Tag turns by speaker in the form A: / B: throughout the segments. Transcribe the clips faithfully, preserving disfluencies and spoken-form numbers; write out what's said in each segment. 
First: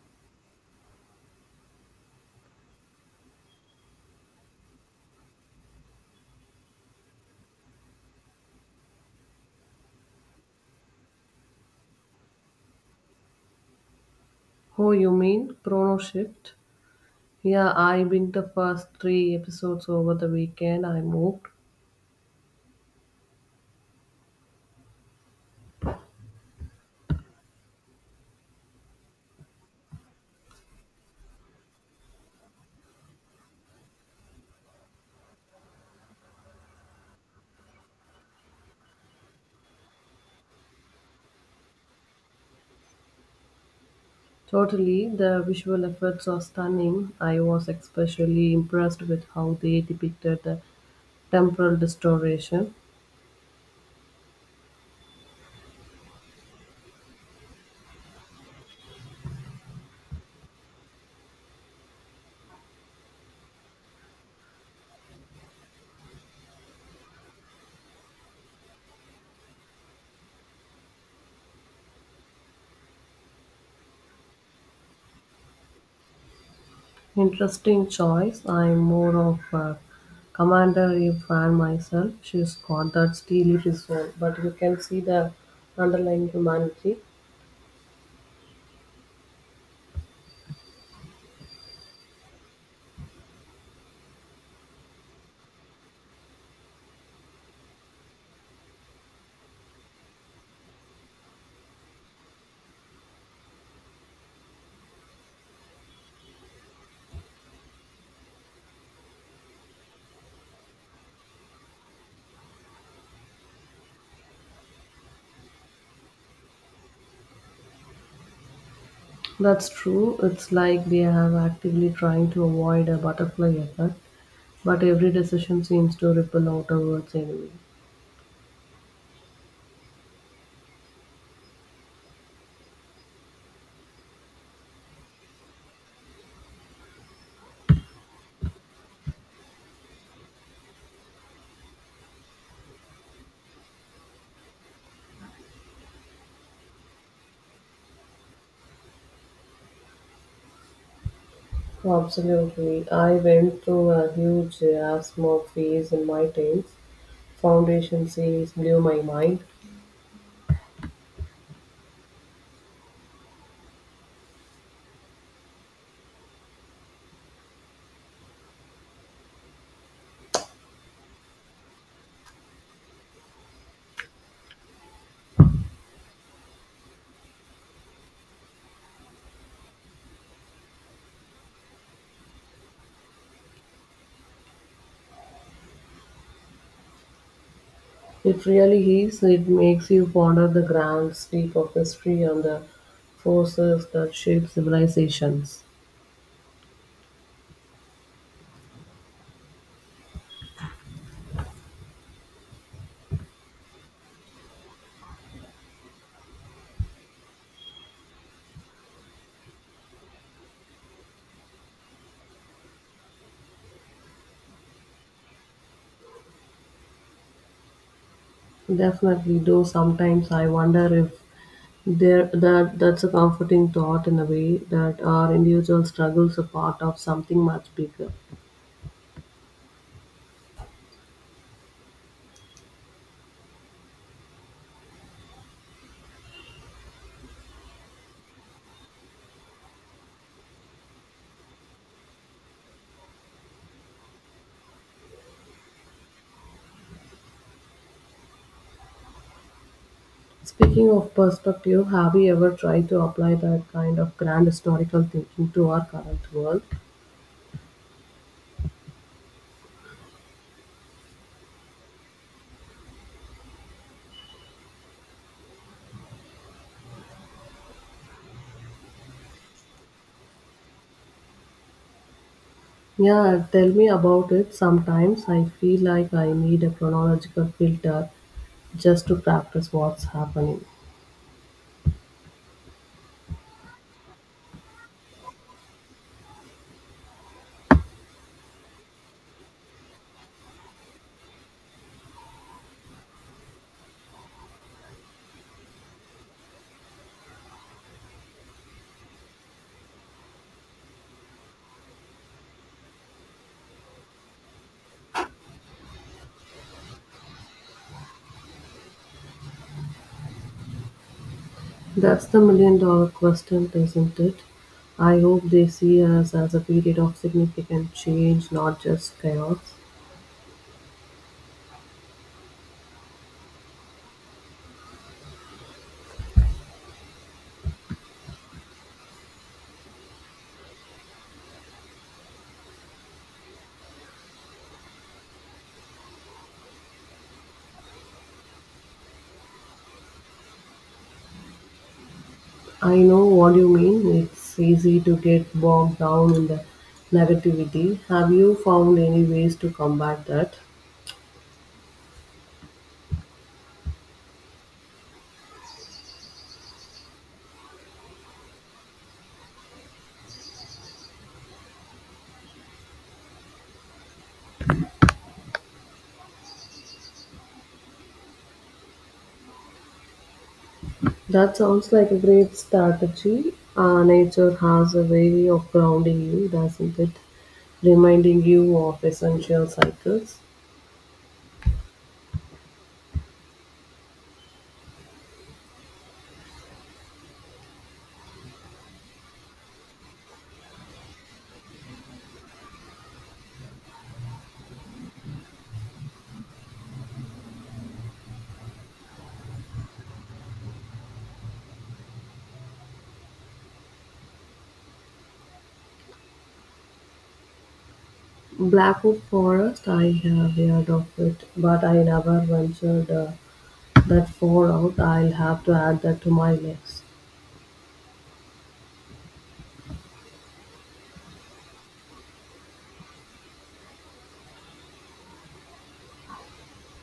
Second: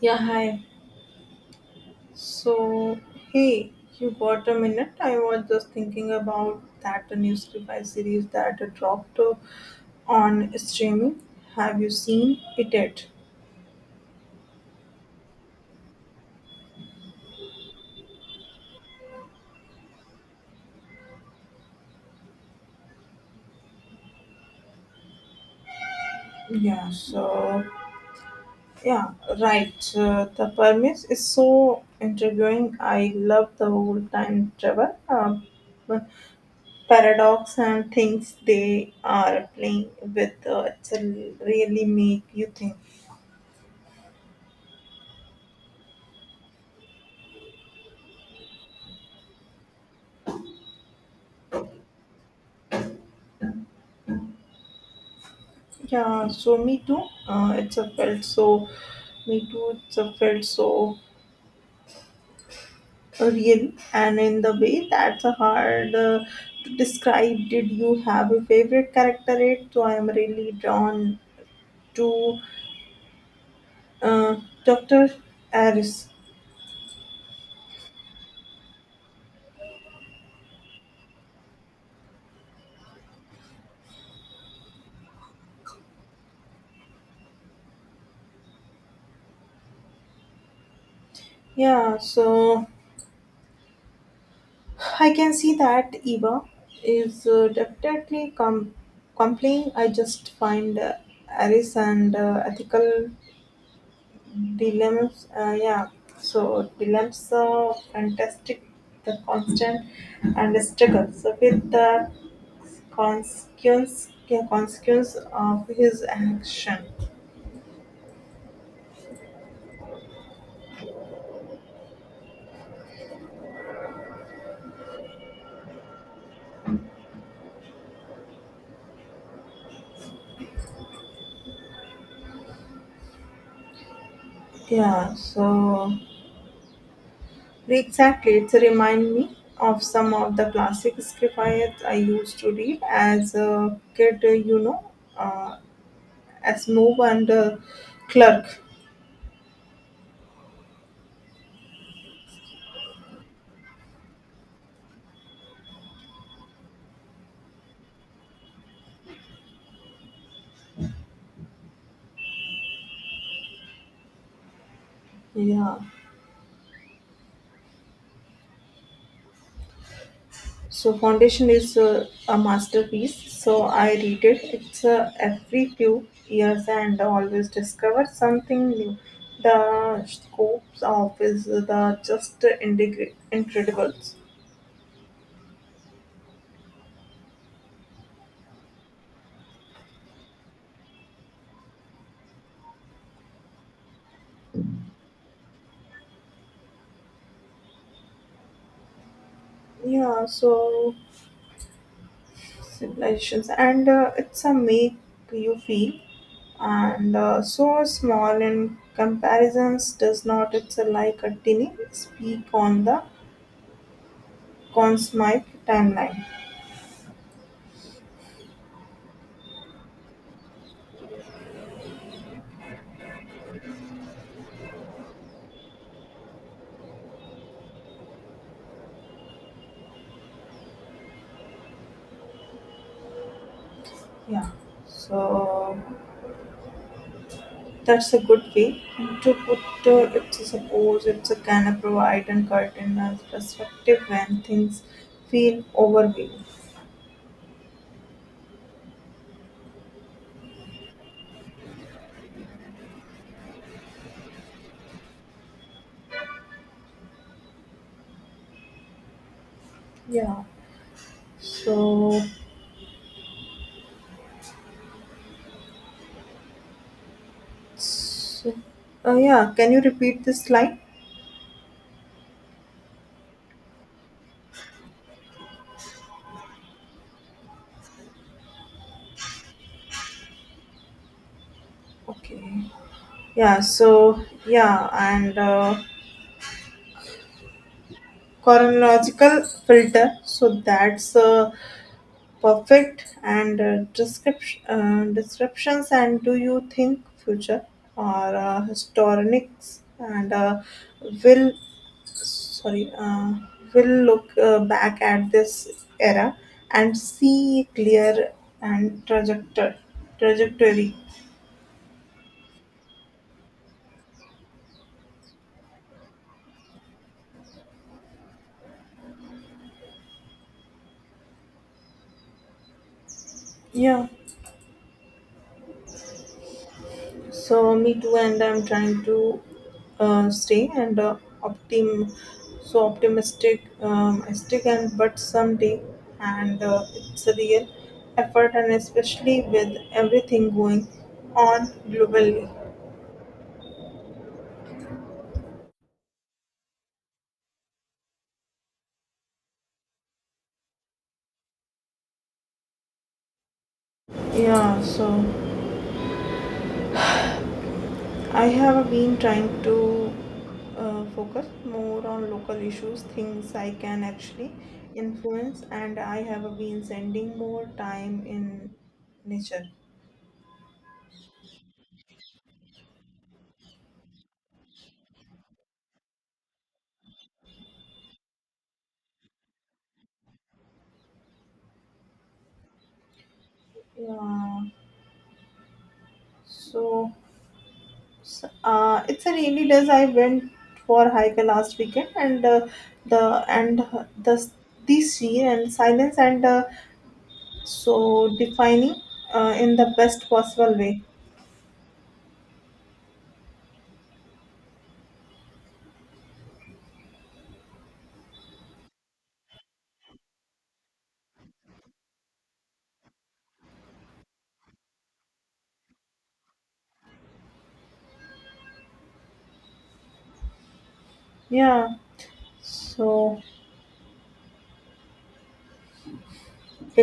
A: Yeah, hi. So, hey, you got a minute? I was just thinking about that new sci-fi series that dropped uh, on streaming. Have you seen it yet?
B: Oh, you mean Chrono Shift? Yeah, I binged the first three episodes over the weekend. I moved.
A: Yeah, so, yeah, right. Uh, the premise is so intriguing. I love the whole time travel uh, paradox and things they are playing with. Uh, it's a really make you think.
B: Totally, the visual effects are stunning. I was especially impressed with how they depicted the temporal distortion.
A: Yeah, so me too. Uh, it's a felt so, me too. It's a felt so real, and in the way that's a hard uh, to describe. Did you have a favorite character? It so I am really drawn to uh, Doctor Aris.
B: Interesting choice. I'm more of a Commander Eve fan myself. She's got that steely resolve, but you can see the underlying humanity.
A: Yeah, so I can see that Eva is uh, definitely com- complying. I just find uh, Aris and uh, ethical dilemmas uh, yeah so dilemmas are fantastic the constant and the struggle so with the consequence yeah, consequence of his action.
B: That's true. It's like they have actively trying to avoid a butterfly effect, but every decision seems to ripple outwards anyway.
A: yeah so exactly, it's a remind me of some of the classic script I, I used to read as a kid uh, you know uh, as move and uh, clerk.
B: Absolutely. I went through a huge asthma phase in my teens. Foundation series blew my mind.
A: Yeah. So Foundation is uh, a masterpiece. So I read it. It's uh, every few years and always discover something new. The scopes of is uh, the just indig- incredible.
B: It really is. It makes you ponder the grand sweep of history and the forces that shape civilizations.
A: Yeah. So civilizations and uh, it's a make you feel and uh, so small in comparisons does not. It's a like a tiny speak on the consmite timeline.
B: Definitely, though sometimes I wonder if There, that that's a comforting thought in a way that our individual struggles are part of something much bigger.
A: Yeah. So that's a good way to put uh, it. Suppose it's a can of provide and cut in perspective when things feel overwhelming.
B: Speaking of perspective, have you ever tried to apply that kind of grand historical thinking to our current world?
A: Yeah. So, so uh, yeah. Can you repeat this slide?
B: Yeah, tell me about it. Sometimes I feel like I need a chronological filter just to practice what's happening.
A: Okay. Yeah. So yeah, and uh, chronological filter. So that's uh, perfect and uh, description, uh, descriptions and do you think future or uh, historians and uh, will sorry uh, will look uh, back at this era and see clear and trajectory trajectory.
B: That's the million dollar question, isn't it? I hope they see us as a period of significant change, not just chaos.
A: yeah So me too, and I'm trying to uh, stay and uh, optim, so optimistic, um, stick and but someday, and uh, it's a real effort, and especially with everything going on globally.
B: I know what you mean. It's easy to get bogged down in the negativity. Have you found any ways to combat that?
A: Yeah, so I have been trying to uh, focus more on local issues, things I can actually influence, and I have been sending more time in nature.
B: That sounds like a great strategy. Uh, nature has a way of grounding you, doesn't it? Reminding you of essential cycles.
A: Yeah. So, s- uh, it's a rainy days. I went for hike last weekend, and uh, the and the the sea and silence and uh, so defining uh, in the best possible way.
B: Blackwood Forest, I have heard of it, but I never ventured uh, that far out. I'll have to add that to my list.
A: Yeah. So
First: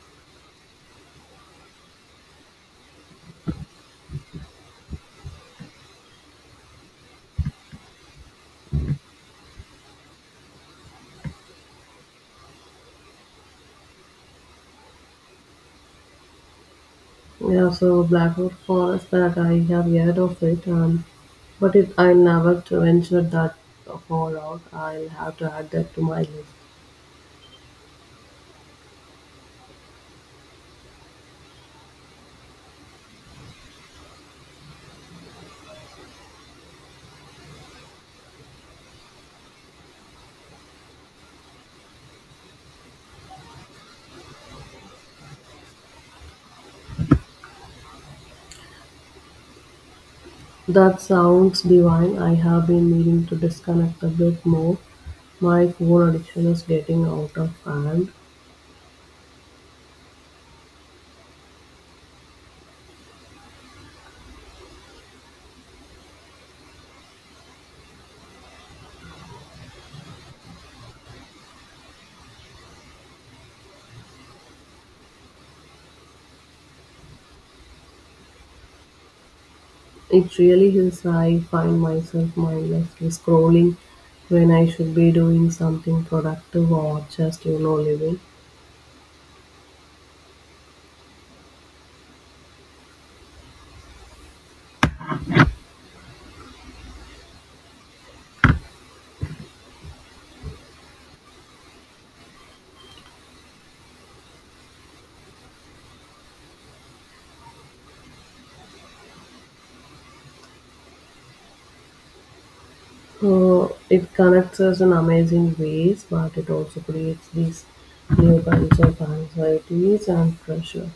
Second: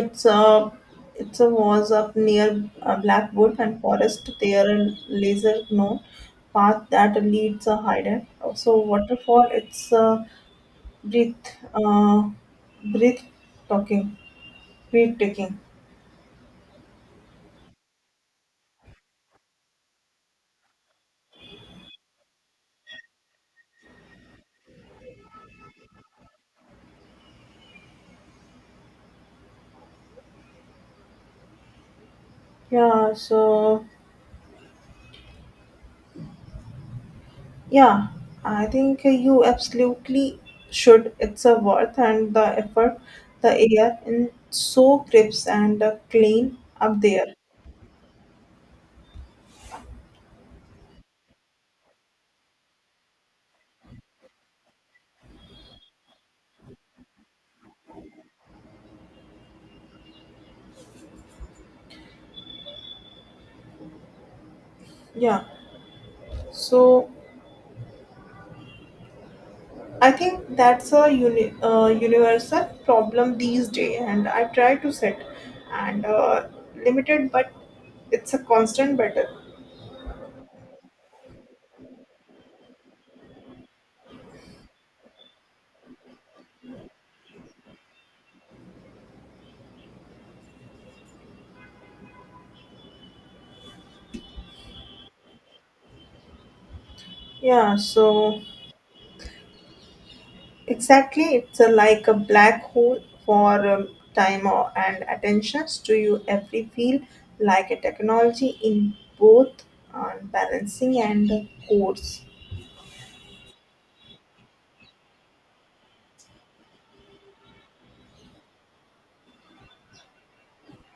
A: it's a it's a was up near uh, Blackwood and Forest. There a laser known path that leads a hidden. So waterfall. It's uh, breath uh, breath talking breathtaking.
B: Yeah, so Blackwood Forest that I have heard of it, um, but it I never to venture that far out. I'll have to add that to my list.
A: Yeah, so yeah, I think you absolutely should. It's a worth and the effort. The air is so crisp and uh, clean up there.
B: That sounds divine. I have been needing to disconnect a bit more. My phone addiction is getting out of hand.
A: Yeah, so I think that's a uni- uh, universal problem these days, and I try to set and uh, limited, but it's a constant battle.
B: It really is. I find myself mindlessly scrolling when I should be doing something productive or just you know living.
A: Yeah, so exactly, it's a, like a black hole for um, time or, and attentions to you every feel like a technology in both uh, balancing and course.
B: Uh, it connects us in amazing ways, but it also creates these new kinds of anxieties and pressure.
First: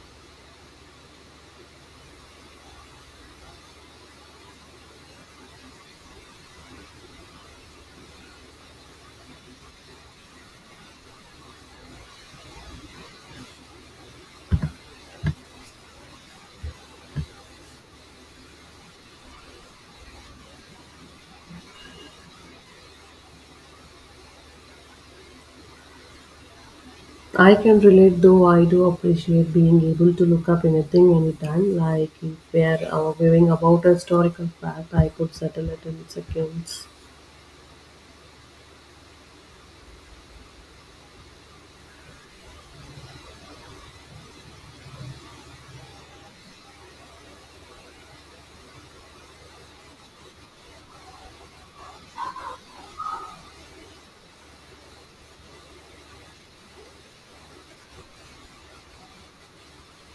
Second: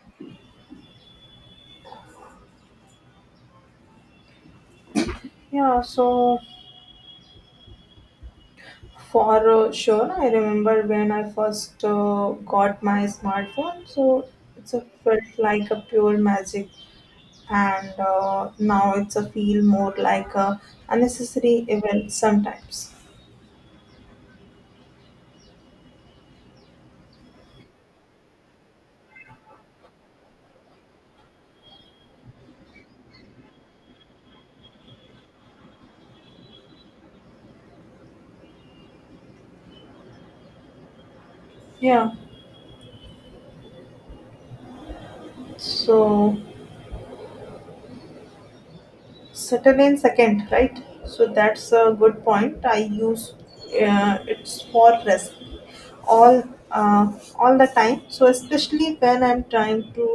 A: Yeah, so for uh, sure, I remember when I first uh, got my smartphone. So it's a felt like a pure magic, and uh, now it's a feel more like a unnecessary evil sometimes.
B: I can relate though I do appreciate being able to look up anything anytime. Like if we're arguing about a historical fact, I could settle it in seconds.
A: Yeah, so settle in second right so that's a good point I use uh, it's for rest all uh, all the time so especially when I'm trying to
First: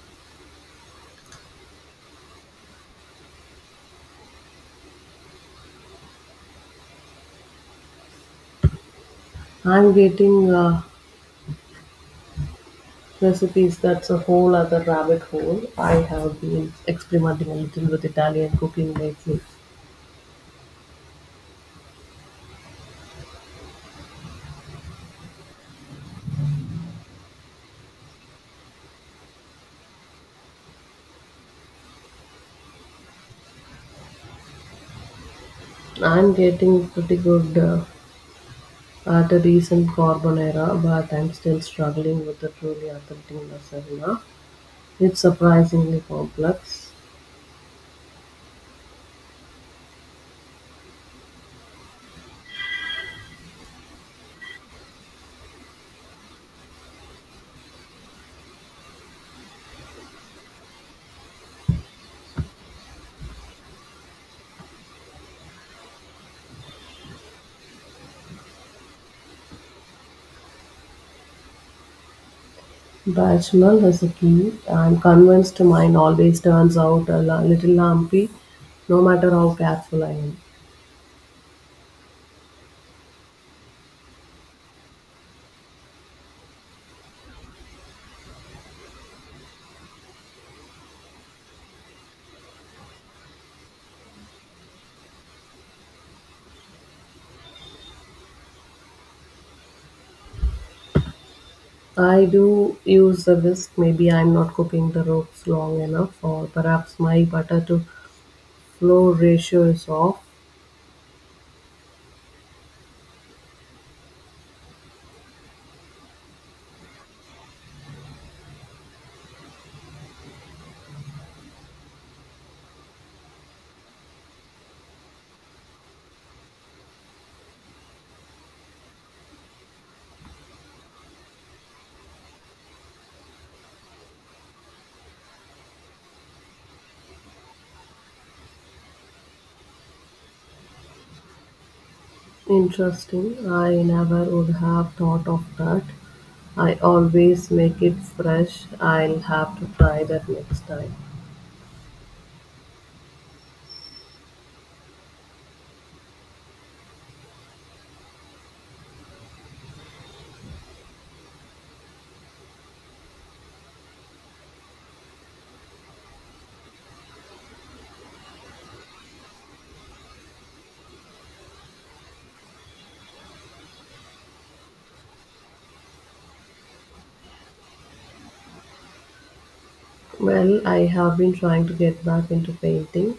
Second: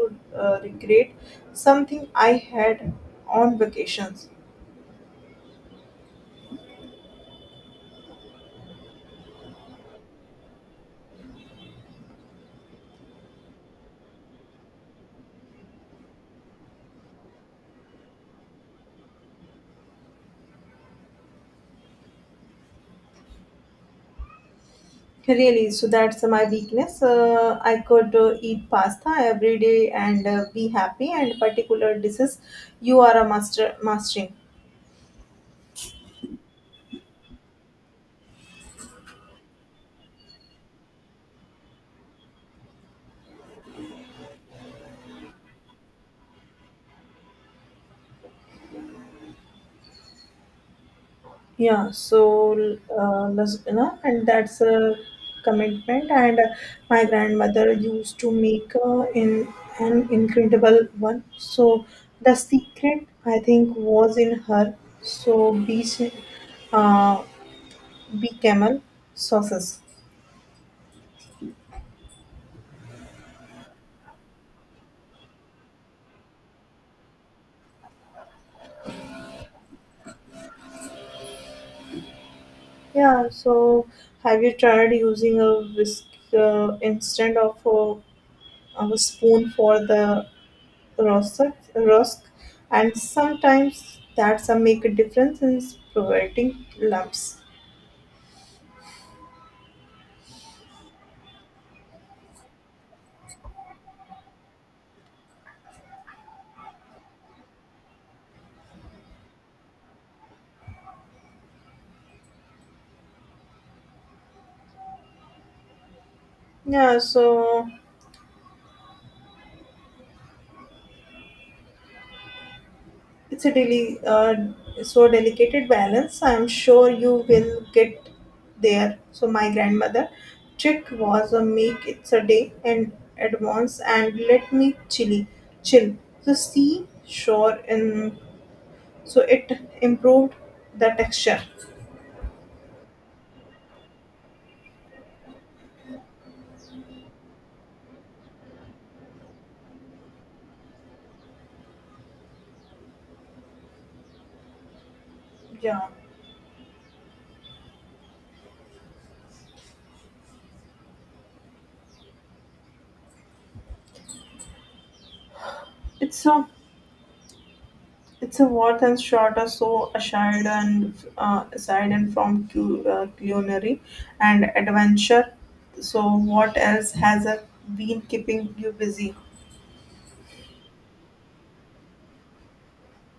A: uh, recreate something I had on vacations.
B: I'm getting uh, recipes that's a whole other rabbit hole. I have been experimenting a little with Italian cooking lately.
A: Really, so that's my weakness uh, I could uh, eat pasta every day and uh, be happy and particular dishes you are a master mastering.
B: I'm getting pretty good. Uh, After recent Carbonera, but I'm still struggling with the truly authentic lasagna. It's surprisingly complex.
A: Yeah, so uh, las- you know, and that's a commitment. And uh, my grandmother used to make uh, in an incredible one. So the secret, I think, was in her. So beach, uh, be camel sauces.
B: Bechamel is a key. I'm convinced mine always turns out a la- little lumpy, no matter how careful I am.
A: Yeah. So have you tried using a whisk uh, instead of a, of a spoon for the rusk, rusk, and sometimes that's a make a difference in preventing lumps.
B: I do use the whisk. Maybe I'm not cooking the ropes long enough, or perhaps my butter to flour ratio is off.
A: Yeah, so it's a deli- uh, so delicate balance. I'm sure you will get there. So my grandmother trick was a make it's a day in advance and let me chilly chill. So see sure and so it improved the texture.
B: Interesting. I never would have thought of that. I always make it fresh. I'll have to try that next time.
A: Yeah, it's so it is a worth and shorter, so aside and uh, aside and from cu- uh, culinary and adventure. So what else has uh, been keeping you busy?
B: Well, I have been trying to get back into painting.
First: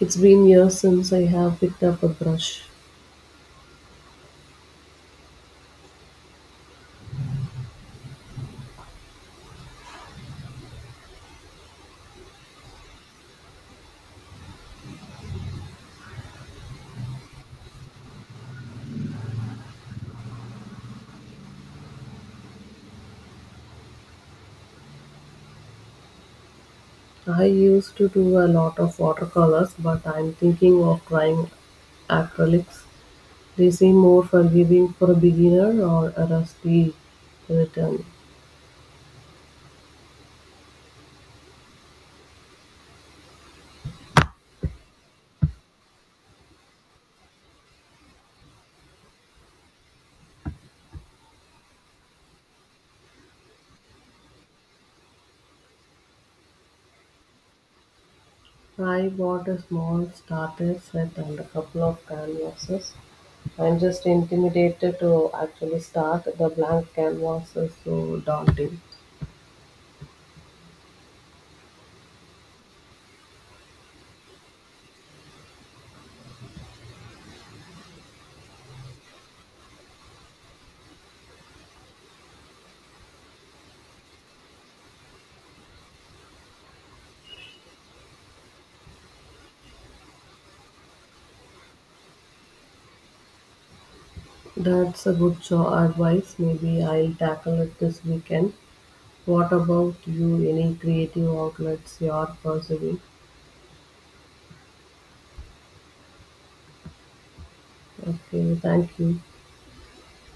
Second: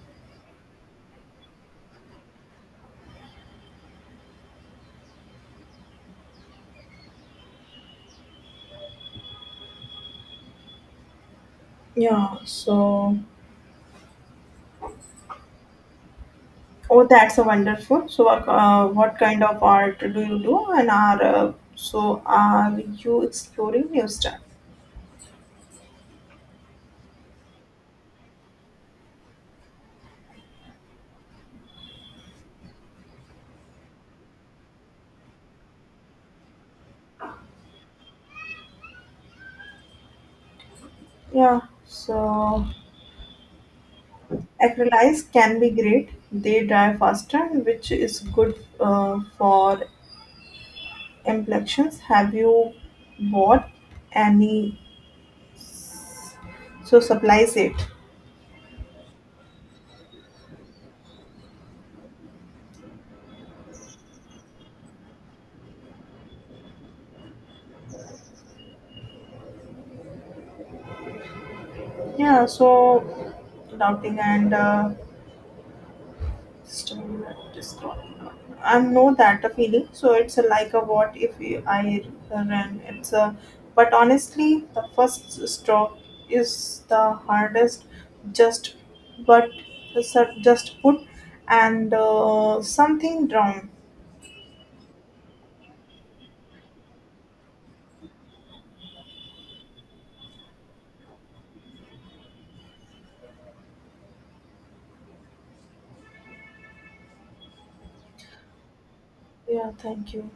B: It's been years since I have picked up a brush.
A: Yeah. So oh, that's a wonderful. So uh, what kind of art do you do, and are uh, so are you exploring new stuff?
B: I used to do a lot of watercolors, but I'm thinking of trying acrylics. They seem more forgiving for a beginner or a rusty return.
A: Yeah. So acrylics can be great. They dry faster, which is good uh, for Implections. Have you bought any s- so supplies it?
B: I bought a small starter set and a couple of canvases. I'm just intimidated to actually start. The blank canvas is so daunting.
A: Yeah, so doubting and uh, system discording. I know that a feeling. So it's a like a what if I ran. It's a but honestly, the first stroke is the hardest. Just but just put and uh, something wrong.
B: That's a good cho- advice. Maybe I'll tackle it this weekend. What about you? Any creative outlets you are pursuing? Okay, thank you.
A: Yeah, thank you.